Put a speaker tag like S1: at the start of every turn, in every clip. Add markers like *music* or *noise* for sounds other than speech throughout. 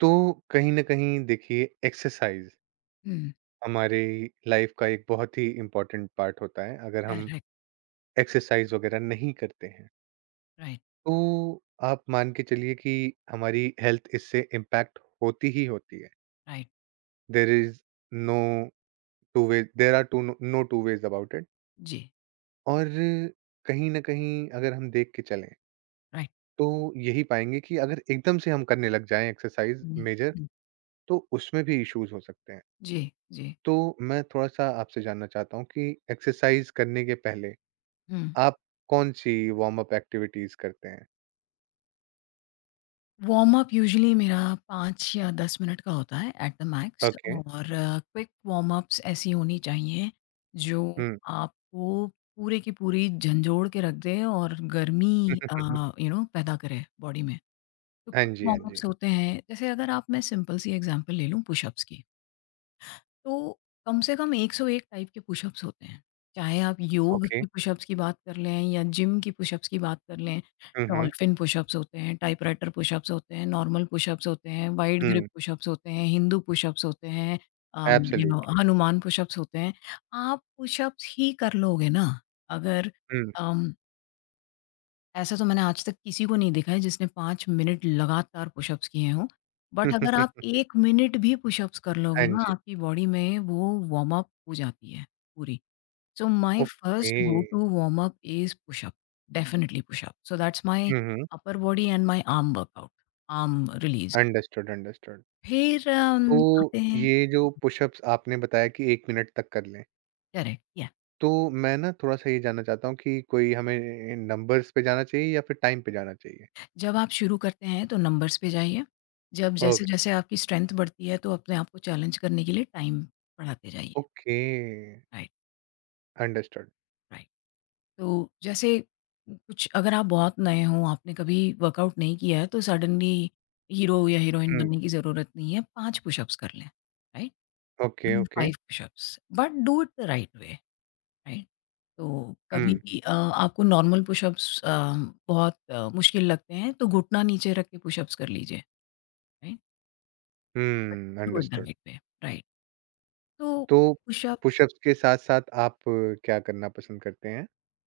S1: तो कहीं ना कहीं देखिए एक्सरसाइज
S2: हुँ।
S1: हमारे लाइफ का एक बहुत ही इम्पोर्टेंट पार्ट होता है। अगर हम
S2: करेक्ट,
S1: एक्सरसाइज वगैरह नहीं करते हैं
S2: राइट,
S1: तो आप मान के चलिए कि हमारी हेल्थ इससे इम्पैक्ट होती ही होती है।
S2: Right.
S1: There is no two way, there are two no two ways about it.
S2: जी,
S1: और कहीं ना कहीं अगर हम देख के चलें
S2: राइट।
S1: तो यही पाएंगे कि अगर एकदम से हम करने लग जाएं एक्सरसाइज
S2: हुँ,
S1: मेजर,
S2: हुँ।
S1: तो उसमें भी इश्यूज हो सकते हैं।
S2: जी, जी।
S1: तो मैं थोड़ा-सा आपसे जानना चाहता हूँ कि एक्सरसाइज़ करने के पहले
S2: हुँ।
S1: आप कौन-सी वार्म अप एक्टिविटीज़ करते हैं?
S2: वार्म अप यूजुअली मेरा 5 या 10 मिनट का होता है एट द मैक्स,
S1: ओके,
S2: और क्विक वार्म अप्स ऐसी होनी चाहिए जो
S1: हुँ।
S2: आपको पूरे की पूरी झंझोड़ के रख दे और गर्मी
S1: *laughs*
S2: पैदा करे बॉडी में। तो
S1: हाँ
S2: क्विक
S1: जी, हाँ
S2: वार्म
S1: जी।
S2: अप्स होते हैं, जैसे अगर आप, मैं सिंपल सी एग्ज़ाम्पल ले लूँ पुशअप्स की। तो कम से कम 101 टाइप के पुशअप्स होते हैं। चाहे आप योग
S1: ओके।
S2: की पुशअप्स की बात कर लें या जिम की पुशअप्स की बात कर लें,
S1: हुँ, हुँ,
S2: डॉल्फिन पुशअप्स होते हैं, टाइपराइटर पुशअप्स होते हैं, नॉर्मल पुशअप्स होते हैं, वाइड ग्रिप
S1: हुँ।
S2: पुशअप्स होते हैं, हिंदू पुशअप्स होते हैं, um, you know
S1: absolutely,
S2: Hanuman pushups होते हैं। आप पुशअप्स ही कर लोगे ना, अगर।
S1: हुँ।
S2: अम ऐसा तो मैंने आज तक किसी को नहीं देखा है जिसने 5 मिनट लगातार पुशअप्स किए हों। बट अगर आप
S1: *laughs*
S2: 1 मिनट भी पुशअप्स कर
S1: हाँ
S2: लोगे ना,
S1: जी,
S2: आपकी बॉडी में वो वार्म अप हो जाती है पूरी। So my
S1: okay.
S2: First go to warm up is pushup, definitely pushup. So that's my
S1: hmm, hmm.
S2: Upper body and my arm workout, arm release.
S1: Understood, understood.
S2: फिर
S1: तो
S2: आते हैं।
S1: ये जो पुशअप्स आपने बताया कि 1 मिनट तक कर लें,
S2: करेक्ट, या
S1: तो मैं ना थोड़ा-सा ये जानना चाहता हूँ कि कोई हमें नंबर्स पे जाना चाहिए या फिर टाइम पे जाना चाहिए?
S2: जब आप शुरू करते हैं तो नंबर्स पे जाइए। जब
S1: ओके,
S2: जैसे-जैसे आपकी स्ट्रेंथ बढ़ती है तो अपने आप को चैलेंज करने के लिए टाइम बढ़ाते जाइए।
S1: ओके।
S2: राइट।
S1: अंडरस्टूड।
S2: राइट, तो जैसे कुछ, अगर आप बहुत नए हों, आपने कभी वर्कआउट नहीं किया है तो सडनली हीरो या हीरोइन
S1: हुँ,
S2: बनने की ज़रूरत नहीं है, पाँच पुशअप्स कर लें। Right,
S1: okay,
S2: do
S1: okay.
S2: Five pushups but do it the right way. Right, तो कभी
S1: हुँ,
S2: भी आपको नॉर्मल पुशअप्स बहुत मुश्किल लगते हैं तो घुटना नीचे रख के पुशअप्स कर लीजिए। Right,
S1: hmm,
S2: do it the
S1: understood.
S2: Right way. Right, तो
S1: तो
S2: पुशअप्स
S1: पुशअप्स के साथ-साथ आप क्या करना पसंद करते हैं?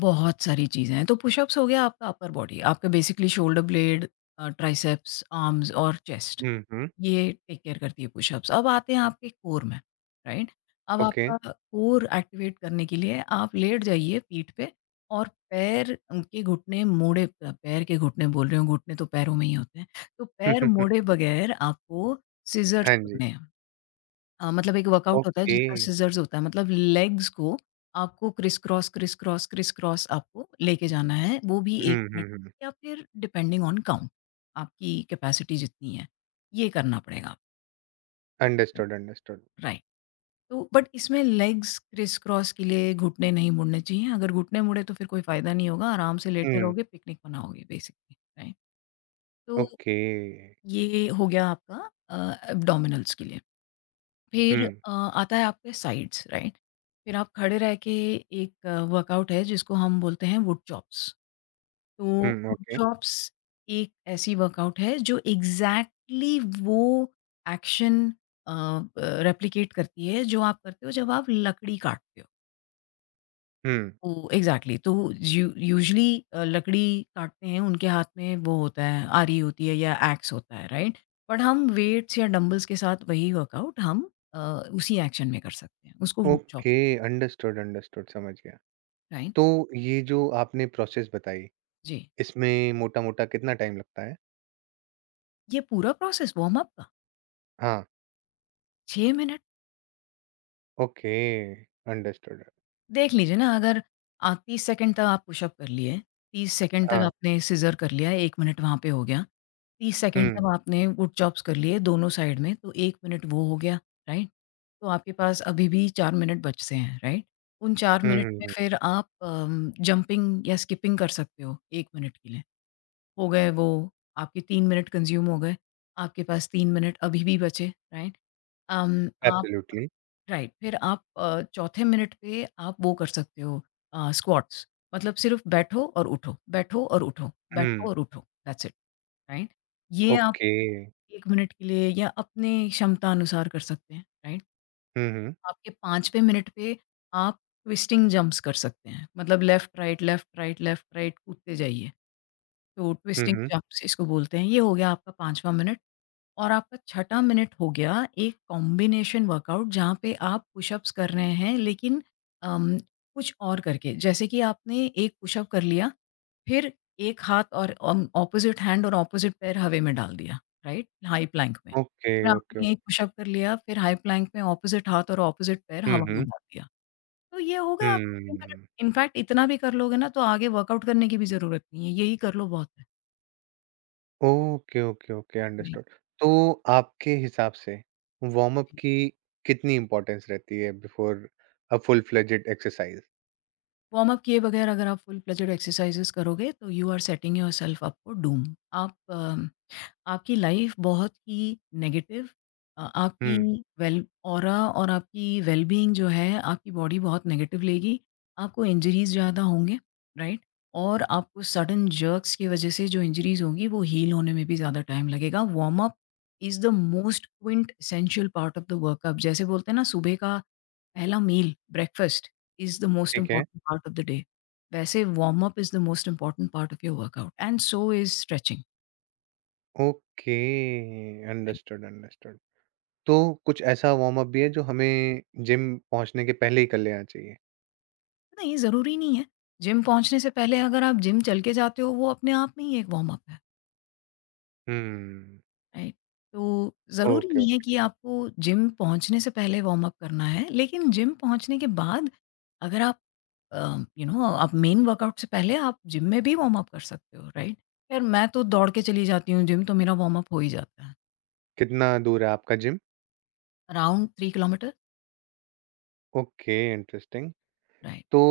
S2: बहुत सारी चीज़ें हैं। तो पुशअप्स हो गया आपका अपर बॉडी, आपका basically shoulder blade, triceps, arms और चेस्ट,
S1: हुँ, हुँ,
S2: ये टेक केयर करती है पुशअप्स। अब आते हैं आपके कोर में, राइट? अब
S1: ओके।
S2: आपका कोर एक्टिवेट करने के लिए आप लेट जाइए पीठ पे, और पैर के घुटने मोड़े। पैर के घुटने बोल रही हूँ, घुटने तो पैरों में ही होते हैं। तो पैर मोड़े
S1: *laughs*
S2: बगैर आपको सिज़र्स
S1: हाँ जी,
S2: पकड़ने हैं। मतलब एक वर्कआउट होता है
S1: ओके।
S2: जिसका सिज़र्स होता है। मतलब लेग्स को आपको criss cross, criss cross, criss cross आपको लेके जाना है। वो भी 1
S1: हुँ, हुँ,
S2: मिनट,
S1: हुँ।
S2: या फिर डिपेंडिंग ऑन काउंट आपकी कैपेसिटी जितनी है, ये करना पड़ेगा आपको।
S1: Understood, understood.
S2: राइट, तो बट इसमें लेग्स क्रिस क्रॉस के लिए घुटने नहीं मुड़ने चाहिए। अगर घुटने मुड़े तो फिर कोई फ़ायदा नहीं होगा, आराम से लेटे
S1: हुँ,
S2: रहोगे, पिकनिक मनाओगे बेसिकली, राइट? तो
S1: ओके।
S2: ये हो गया आपका, एब्डोमिनल्स के लिए। फिर
S1: हुँ,
S2: आता है आपके साइड्स, राइट? फिर आप खड़े रह के, एक वर्कआउट है जिसको हम बोलते हैं वुड चॉप्स। तो
S1: हुँ,
S2: वुड
S1: ओके।
S2: चॉप्स एक ऐसी वर्कआउट है जो एग्ज़ैक्टली वो एक्शन अ, ब रेप्लिकेट करती है, जो आप करते हो जब आप लकड़ी काटते हो।
S1: हुँ,
S2: ओ, एग्जैक्टली, तो यूजुअली लकड़ी काटते हैं उनके हाथ में वो होता है, आरी होती है या एक्स होता है। राइट, बट हम वेट्स या डंबल्स के साथ वही वर्कआउट हम अ, उसी एक्शन में कर सकते हैं, उसको wood chop.
S1: Okay, understood, understood, समझ गया।
S2: राइट।
S1: तो ये जो आपने प्रोसेस बताई,
S2: जी।
S1: इसमें मोटा-मोटा कितना टाइम लगता है?
S2: ये पूरा प्रोसेस वार्म अप का
S1: हाँ,
S2: 6 मिनट।
S1: Okay, understood.
S2: देख लीजिए ना, अगर 30 सेकंड तक आप पुशअप कर लिए, 30 सेकंड तक
S1: हाँ,
S2: आपने सीज़र कर लिया, 1 मिनट वहाँ पे हो गया, 30 सेकंड
S1: हुँ,
S2: तक आपने वुड चॉप्स कर लिए दोनों साइड में, तो 1 मिनट वो हो गया, राइट? तो आपके पास अभी भी 4 मिनट बचते हैं, राइट? उन 4
S1: हुँ,
S2: मिनट
S1: हुँ,
S2: में
S1: हुँ,
S2: फिर आप जंपिंग या स्किपिंग कर सकते हो 1 मिनट के लिए, हो गए वो, आपके 3 मिनट कंज़्यूम हो गए, आपके पास 3 मिनट अभी भी बचे, राइट? अम, आप,
S1: एब्सोल्युटली।
S2: राइट, फिर आप चौथे मिनट पे आप वो कर सकते हो, स्क्वाट्स, मतलब सिर्फ़ बैठो और उठो, बैठो और उठो,
S1: हुँ।
S2: बैठो और उठो, दैट्स इट, राइट? ये आप
S1: ओके।
S2: 1 मिनट के लिए या अपने क्षमता अनुसार कर सकते हैं, राइट?
S1: हुँ, हुँ।
S2: आपके 5वें मिनट पे आप ट्विस्टिंग जंप्स कर सकते हैं, मतलब left, right, left, right, left, right कूदते जाइए, तो
S1: हुँ,
S2: ट्विस्टिंग
S1: हुँ।
S2: जंप्स इसको बोलते हैं। ये हो गया आपका 5वां मिनट। और आपका छठा मिनट हो गया एक कॉम्बिनेशन वर्कआउट, जहाँ पे आप पुशअप्स कर रहे हैं लेकिन अम, कुछ और करके। जैसे कि आपने एक पुशअप कर लिया, फिर एक हाथ और ऑपोज़िट हैंड और ऑपोज़िट पैर हवा में डाल दिया, राइट? हाई प्लैंक में।
S1: ओके,
S2: फिर
S1: ओके,
S2: आपने एक
S1: ओके।
S2: पुशअप कर लिया, फिर हाई प्लैंक में ऑपोज़िट हाथ और ऑपोज़िट पैर
S1: हुँ,
S2: हवा में
S1: हुँ।
S2: डाल दिया। तो ये हो गया आपके मिनट।
S1: हुँ।
S2: इनफैक्ट इतना भी कर लोगे ना तो आगे वर्कआउट करने की भी ज़रूरत नहीं है, यही कर लो बहुत है।
S1: ओके, ओके, ओके,
S2: जी।
S1: अंडरस्टूड। तो आपके हिसाब से वार्म अप की कितनी इम्पोर्टेंस रहती है before a full fledged exercise?
S2: Warm up किए बगैर अगर आप फुल-फ्ledged एक्सरसाइज़ेज़ करोगे तो you are setting yourself up for doom. आप आपकी लाइफ बहुत ही नेगेटिव, आपकी
S1: हुँ,
S2: वेल ऑरा और आपकी वेलबींग जो है, आपकी बॉडी बहुत नेगेटिव लेगी, आपको इंजरीज ज़्यादा होंगे। राइट, और आपको सडन जर्क्स की वजह से जो इंजरीज होंगी वो हील होने में भी ज़्यादा टाइम लगेगा। Warm up is the most quintessential part of the workup. जैसे बोलते हैं ना, सुबह का पहला meal breakfast is the most
S1: ठीक है।
S2: Important part of the day, वैसे warm up is the most important part of your workout and so is stretching.
S1: Okay, understood, understood. तो कुछ ऐसा वार्म अप भी है जो हमें जिम पहुँचने के पहले ही कर लेना चाहिए?
S2: नहीं, ज़रूरी नहीं है। जिम पहुँचने से पहले अगर आप जिम चल के जाते हो, वो अपने आप में ही एक वार्म अप है,
S1: हुँ।
S2: राइट? तो ज़रूरी
S1: ओके,
S2: नहीं है
S1: ओके।
S2: कि आपको जिम पहुँचने से पहले वार्म अप करना है, लेकिन जिम पहुँचने के बाद अगर आप आप मेन वर्कआउट से पहले आप जिम में भी वार्म अप कर सकते हो, राइट? खैर मैं तो दौड़ के चली जाती हूँ जिम, तो मेरा वार्म अप हो ही जाता है।
S1: कितना दूर है आपका gym?
S2: Around 3 kilometre.
S1: Okay, interesting. तो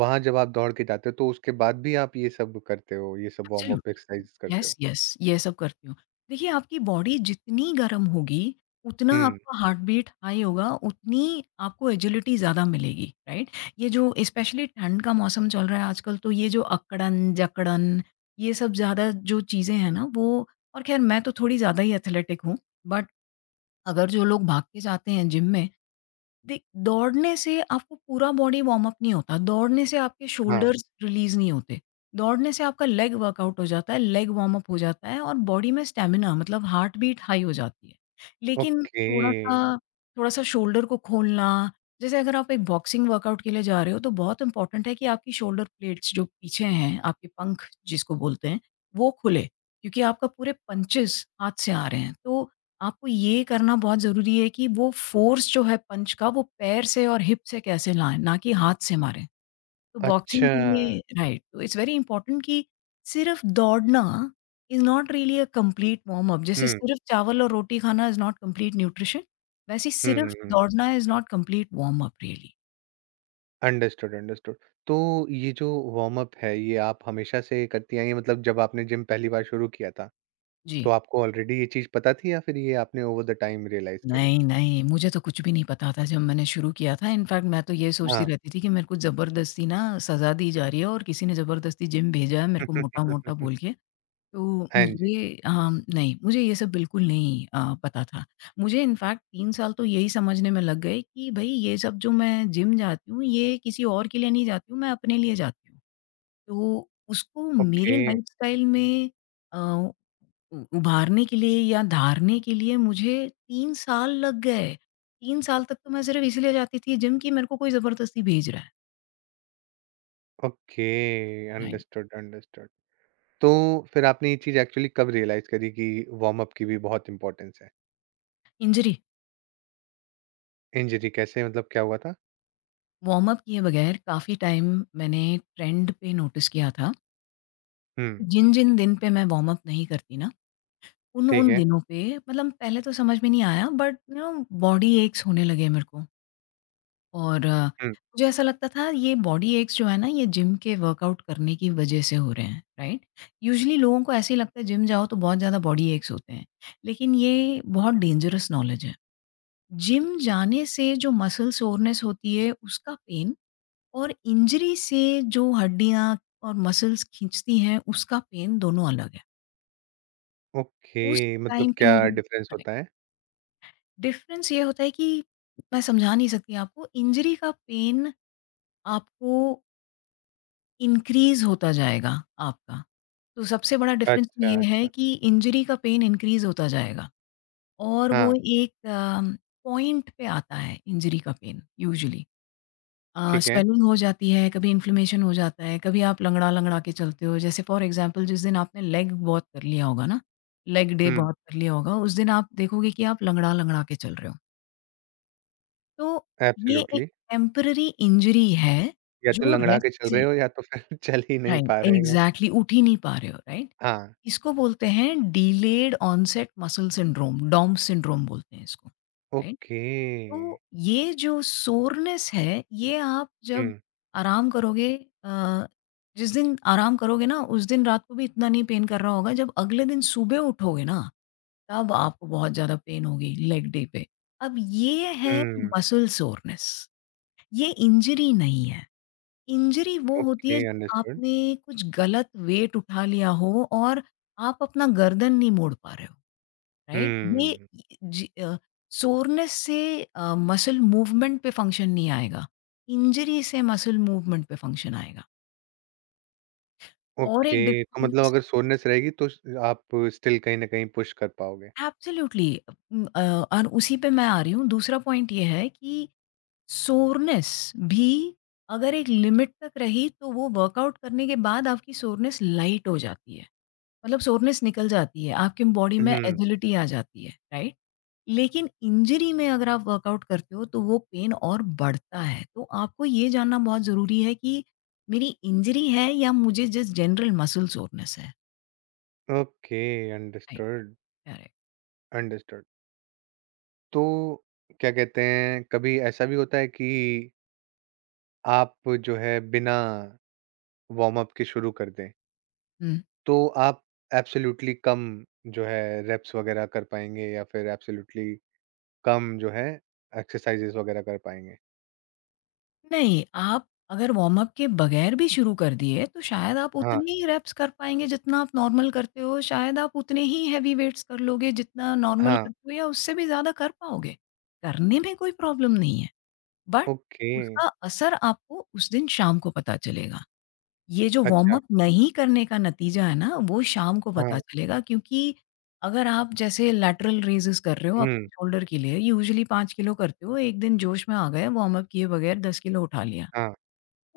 S1: वहाँ जब आप दौड़ के जाते हो तो उसके बाद भी आप ये सब करते हो, ये सब वार्म
S2: राइट?
S1: अप एक्सरसाइज़ करते हो?
S2: यस, यस, ये सब करती हूँ। देखिए, आपकी बॉडी जितनी गर्म होगी, उतना
S1: हुँ,
S2: आपका हार्ट बीट हाई होगा, उतनी आपको एजिलिटी ज़्यादा मिलेगी, राइट? ये जो स्पेशली ठंड का मौसम चल रहा है आजकल, तो ये जो अकड़न, जकड़न, ये सब ज़्यादा जो चीज़ें हैं ना, वो। और ख़ैर, मैं तो थोड़ी ज़्यादा ही एथलेटिक हूँ, बट अगर जो लोग भाग के जाते हैं जिम में, देख, दौड़ने से आपको पूरा बॉडी वार्म अप नहीं होता। दौड़ने से आपके
S1: हाँ,
S2: शोल्डर्स रिलीज़ नहीं होते। दौड़ने से आपका लेग वर्कआउट हो जाता है, लेग वार्म अप हो जाता है और बॉडी में स्टैमिना, मतलब हार्ट बीट हाई हो जाती है। लेकिन
S1: ओके,
S2: थोड़ा-सा, थोड़ा-सा शोल्डर को खोलना, जैसे अगर आप एक बॉक्सिंग वर्कआउट के लिए जा रहे हो तो बहुत इम्पोर्टेंट है कि आपकी शोल्डर प्लेट्स जो पीछे हैं, आपके पंख जिसको बोलते हैं, वो खुले, क्योंकि आपका पूरे पंचेज़ हाथ से आ रहे हैं। तो आपको ये करना बहुत ज़रूरी है कि वो फ़ोर्स जो है पंच का, वो पैर से और हिप से कैसे लाएँ, ना कि हाथ से मारें। तो बॉक्सिंग
S1: अच्छा।
S2: के लिए, राइट, तो इट्स वेरी इम्पोर्टेंट कि सिर्फ़ दौड़ना is not really a complete warm up, जैसे
S1: हुँ,
S2: सिर्फ़ चावल और रोटी खाना इज़ नॉट कंप्लीट न्यूट्रिशन, वैसे ही
S1: हुँ, हुँ,
S2: सिर्फ़
S1: हुँ,
S2: दौड़ना is not complete warm up really.
S1: Understood, understood. तो ये जो वार्म अप है ये आप हमेशा से करती आई हैं, मतलब जब आपने जिम पहली बार शुरू किया था,
S2: जी।
S1: तो आपको ऑलरेडी ये चीज़ पता थी या फिर ये आपने ओवर द टाइम रियलाइज़ करी?
S2: नहीं, नहीं, मुझे तो कुछ भी नहीं पता था जब मैंने शुरू किया था। इनफैक्ट मैं तो ये सोचती
S1: हाँ,
S2: रहती थी कि मेरे को ज़बरदस्ती ना सज़ा दी जा रही है, और किसी ने ज़बरदस्ती जिम भेजा है मेरे को
S1: *laughs*
S2: मोटा-मोटा बोल के। तो
S1: हाँ जी,
S2: मुझे नहीं, मुझे ये सब बिल्कुल नहीं पता था। मुझे इनफ़ैक्ट 3 साल तो यही समझने में लग गए कि भई ये सब जो मैं जिम जाती हूँ, ये किसी और के लिए नहीं जाती हूँ, मैं अपने लिए जाती हूँ। तो उसको
S1: ओके,
S2: मेरे लाइफ़स्टाइल में अ, उ उभारने के लिए या धारने के लिए मुझे 3 साल लग गए। 3 साल तक तो मैं सिर्फ़ इसलिए जाती थी जिम कि मेरे को कोई ज़बरदस्ती भेज रहा है,
S1: ओके,
S2: राइट?
S1: Understood, understood. तो फिर आपने ये चीज़ एक्चुअली कब रियलाइज़ करी कि वार्म अप की भी बहुत इम्पोर्टेंस है?
S2: इंजरी।
S1: इंजरी कैसे, मतलब क्या हुआ था?
S2: वार्म अप किए बगैर काफ़ी टाइम मैंने ट्रेंड पे नोटिस किया था।
S1: हुँ,
S2: जिन, जिन दिन पे मैं वार्म अप नहीं करती ना,
S1: ठीक
S2: उन-उन
S1: है।
S2: दिनों पे, मतलब पहले तो समझ में नहीं आया, बट बॉडी एक्स होने लगे मेरे को, और
S1: हुँ,
S2: मुझे ऐसा लगता था ये बॉडी एक्स जो है ना ये जिम के वर्कआउट करने की वज़ह से हो रहे हैं, राइट? यूजुअली लोगों को ऐसे ही लगता है जिम जाओ तो बहुत ज़्यादा बॉडी एक्स होते हैं, लेकिन ये बहुत डेंजरस नॉलेज है। जिम जाने से जो मसल सोरनेस होती है उसका पेन और इंजरी से जो हड्डियाँ और मसल्स खींचती हैं उसका पेन दोनों अलग है।
S1: ओके
S2: उस
S1: मतलब
S2: टाइम पे
S1: क्या
S2: मुझे
S1: डिफरेंस होता है?
S2: डिफरेंस ये होता है कि मैं समझा नहीं सकती आपको, इंजरी का पेन आपको इंक्रीज़ होता जाएगा आपका। तो सबसे बड़ा डिफरेंस तो ये
S1: अच्छा,
S2: है
S1: अच्छा।
S2: कि इंजरी का पेन इंक्रीज़ होता जाएगा और वो
S1: हाँ,
S2: एक पॉइंट पे आता है इंजरी का पेन यूजुअली।
S1: ठीक है।
S2: स्वेलिंग हो जाती है, कभी इन्फ्लेमेशन हो जाता है, कभी आप लंगड़ा-लंगड़ा के चलते हो। जैसे फॉर एग्ज़ाम्पल जिस दिन आपने लेग बहुत कर लिया होगा ना, लेग डे
S1: हुँ,
S2: बहुत कर लिया होगा, उस दिन आप देखोगे कि आप लंगड़ा-लंगड़ा के चल रहे हो। तो ये एक
S1: एब्सोल्युटली।
S2: टेम्परेरी इंजरी है,
S1: या तो
S2: जो
S1: लँगड़ा के
S2: रेस्ट
S1: चल रहे
S2: से
S1: हो या तो फिर *laughs* चल ही नहीं
S2: राइट,
S1: पा रहे हो।
S2: एग्ज़ैक्टली उठ ही नहीं पा रहे हो, राइट?
S1: हाँ,
S2: इसको बोलते हैं delayed onset muscle syndrome, DOM syndrome बोलते हैं इसको, राइट?
S1: ओके।
S2: तो ये जो सोरनेस है, ये आप
S1: हुँ,
S2: जब आराम करोगे, अ, जिस दिन आराम करोगे ना, उस दिन रात को भी इतना नहीं पेन कर रहा होगा, जब अगले दिन सुबह उठोगे ना, तब आपको बहुत ज़्यादा पेन होगी लेग डे पे। अब ये है
S1: हुँ,
S2: मसल सोरनेस। ये इंजरी नहीं है। इंजरी वो होती
S1: ओके
S2: है
S1: अंडरस्टूड।
S2: आपने कुछ गलत वेट उठा लिया हो और आप अपना गर्दन नहीं मोड़ पा रहे हो, राइट? ये
S1: हुँ,
S2: जी अ, सोरनेस से मसल मूवमेंट पे फंक्शन नहीं आएगा। इंजरी से मसल मूवमेंट पे फंक्शन आएगा और
S1: ओके
S2: एक
S1: तो मतलब
S2: डिफरेंस
S1: अगर सोरनेस रहेगी तो स आप स्टिल कहीं न कहीं पुश कर पाओगे।
S2: एब्सोल्युटली, और उसी पे मैं आ रही हूँ। दूसरा पॉइंट ये है कि सोरनेस भी अगर एक लिमिट तक रही तो वो वर्कआउट करने के बाद आपकी सोरनेस लाइट हो जाती है। मतलब सोरनेस निकल जाती है, आपकी बॉडी में
S1: हुँ।
S2: एजिलिटी आ जाती है, राइट? लेकिन इंजरी में अगर आप वर्कआउट करते हो तो वो पेन और बढ़ता है। तो आपको ये जानना बहुत ज़रूरी है कि मेरी इंजरी है या मुझे जस्ट जनरल मसल सोरनेस है?
S1: Okay,
S2: right,
S1: understood,
S2: correct.
S1: Understood. तो क्या कहते हैं, कभी ऐसा भी होता है कि आप जो है बिना वार्म अप के शुरू कर दें,
S2: हुँ।
S1: तो आप एब्सोल्युटली कम जो है रेप्स वगैरह कर पाएंगे या फिर एब्सोल्युटली कम जो है एक्सरसाइजेस वगैरह कर पाएंगे?
S2: नहीं, आप अगर वार्म अप के बगैर भी शुरू कर दिए, तो शायद आप
S1: हाँ,
S2: उतने ही रेप्स कर पाएँगे जितना आप नॉर्मल करते हो, शायद आप उतने ही हेवी वेट्स कर लोगे जितना नॉर्मल
S1: हाँ,
S2: करते हो या उससे भी ज़्यादा कर पाओगे। करने में कोई प्रॉब्लम नहीं है, बट
S1: ओके,
S2: उसका असर आपको उस दिन शाम को पता चलेगा। ये जो वार्म
S1: अच्छा,
S2: अप नहीं करने का नतीजा है ना, वो शाम को
S1: हाँ,
S2: पता चलेगा क्योंकि अगर आप जैसे लैटरल रेज़ेस कर रहे हो
S1: हम्म,
S2: अपने शोल्डर के लिए, यूजुअली 5 किलो करते हो, एक दिन जोश में आ गए वार्म अप किए बगैर 10 किलो उठा लिया।
S1: हाँ,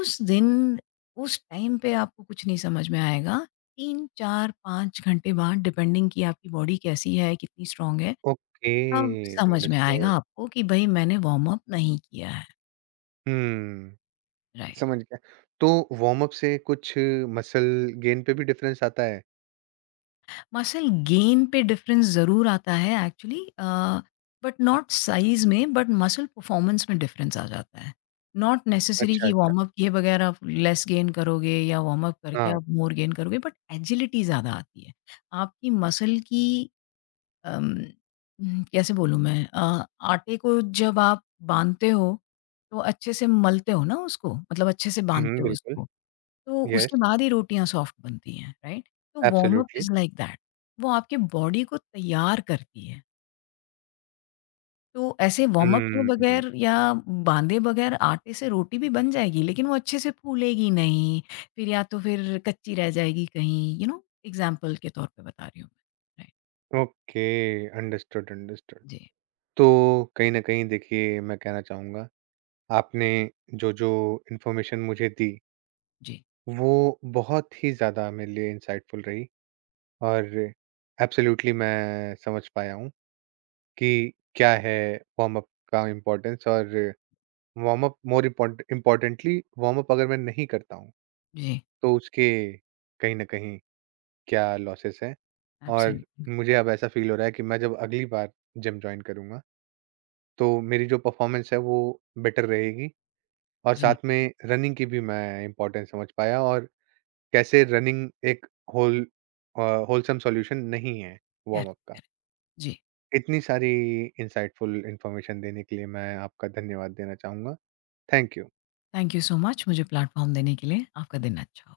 S2: उस दिन, उस टाइम पे आपको कुछ नहीं समझ में आएगा। 3, 4, 5 घंटे बाद डिपेंडिंग कि आपकी बॉडी कैसी है, कितनी स्ट्रॉन्ग है,
S1: ओके,
S2: तब समझ में आएगा
S1: अंडरस्टूड,
S2: आपको कि भई मैंने वार्म अप नहीं किया है।
S1: हम्म,
S2: राइट।
S1: समझ गया। तो वार्म अप से कुछ मसल गेन पे भी डिफरेंस आता है?
S2: मसल गेन पे डिफरेंस ज़रूर आता है एक्चुअली, बट नॉट साइज़ में बट मसल परफॉर्मेंस में डिफरेंस आ जाता है। नॉट नेसेसरी
S1: अच्छा,
S2: कि
S1: अच्छा।
S2: वार्म अप किए बगैर आप लेस गेन करोगे या वार्म अप करके
S1: हाँ।
S2: आप मोर गेन करोगे बट एजिलिटी ज़्यादा आती है। आपकी मसल की अम, कैसे बोलूँ मैं, आटे को जब आप बाँधते हो, तो अच्छे से मलते हो ना उसको, मतलब अच्छे से
S1: हुँ, हुँ,
S2: बाँधते हो
S1: बिल्कुल।
S2: उसको, तो
S1: येस,
S2: उसके बाद ही रोटियाँ सॉफ्ट बनती हैं, राइट? तो warm up
S1: absolutely.
S2: Is like that, वो आपके बॉडी को तैयार करती है। तो ऐसे वार्म अप किए
S1: हुँ,
S2: बगैर या बाँधे बगैर आटे से रोटी भी बन जाएगी, लेकिन वो अच्छे से फूलेगी नहीं, फिर या तो फिर कच्ची रह जाएगी कहीं, यू नो एग्ज़ाम्पल के तौर पे बता रही हूँ मैं। Right,
S1: okay, understood, understood.
S2: जी,
S1: तो कहीं न कहीं देखिए मैं कहना चाहूँगा, आपने जो-जो इन्फॉर्मेशन मुझे दी,
S2: जी,
S1: वो बहुत ही ज़्यादा मेरे लिए इंसाइटफुल रही और एब्सोल्युटली मैं समझ पाया हूँ कि क्या है वार्म अप का इम्पोर्टेंस और warm up more import importantly warm up अगर मैं नहीं करता हूँ,
S2: जी,
S1: तो उसके कहीं न कहीं क्या लॉसेस हैं। और
S2: एब्सोल्युटली,
S1: मुझे अब ऐसा फ़ील हो रहा है कि मैं जब अगली बार जिम जॉइन करूँगा, तो मेरी जो परफ़ॉर्मेंस है वो बेटर रहेगी और
S2: जी।
S1: साथ में रनिंग की भी मैं इम्पोर्टेंस समझ पाया और कैसे रनिंग एक होल अ, होलसम सॉल्यूशन नहीं है वार्म
S2: करेक्ट,
S1: अप का।
S2: करेक्ट। जी,
S1: इतनी सारी इनसाइटफुल इन्फॉर्मेशन देने के लिए मैं आपका धन्यवाद देना चाहूँगा। Thank you.
S2: Thank you so much मुझे प्लेटफ़ॉर्म देने के लिए। आपका दिन अच्छा हो।